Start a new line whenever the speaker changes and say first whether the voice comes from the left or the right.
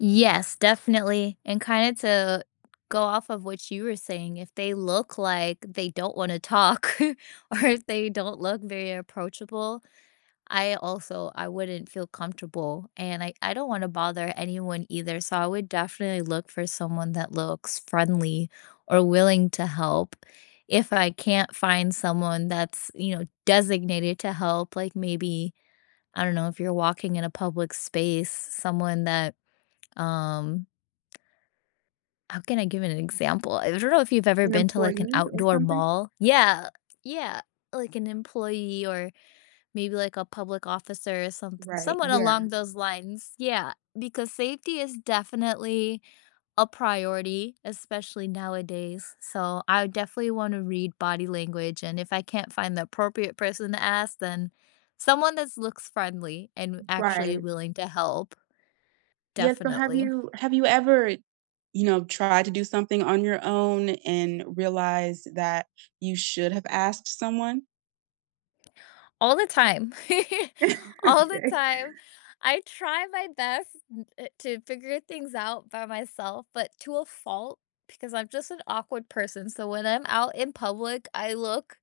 left: Yes, definitely, and kinda to go off of what you were saying, if they look like they don't wanna talk, or if they don't look very approachable, I also I wouldn't feel comfortable, and I I don't wanna bother anyone either, so I would definitely look for someone that looks friendly or willing to help. If I can't find someone that's, you know, designated to help, like, maybe, I don't know if you're walking in a public space, someone that, um how can I give an example? I don't know if you've ever
right: An
left: been to, like, an
right: employee or
left: outdoor
right: something?
left: mall? Yeah yeah, like, an employee or maybe like a public officer, or some
right: Right,
left: someone
right: yeah.
left: along those lines, yeah, because safety is definitely a priority, especially nowadays. So, I definitely wanna read body language, and if I can't find the appropriate person to ask, then someone that looks friendly, and actually
right: Right.
left: willing to help.
right: Yes, so have
left: Definitely.
right: you have you ever, you know, tried to do something on your own and realized that you should have asked someone?
left: All the time, all the
right: Okay.
left: time. I try my best n eh, to figure things out by myself, but to a fault, because I'm just an awkward person, so when I'm out in public, I look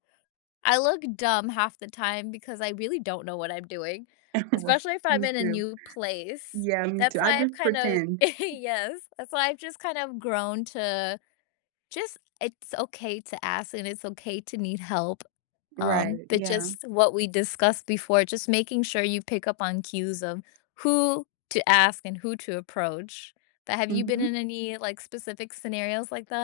left: I look dumb half the time, because I really don't know what I'm doing,
right: Right,
left: especially if I'm
right: me
left: in a
right: too.
left: new place.
right: Yeah, me too,
left: That's
right: I
left: why I've
right: just
left: kinda
right: pretend.
left: yes, that's why I've just kinda grown to just it's okay to ask, and it's okay to need help, um,
right: Right.
left: but
right: Yeah.
left: just what we discussed before, just making sure you pick up on cues of who to ask and who to approach. But have you been in
right: Mhm.
left: any, like, specific scenarios like that?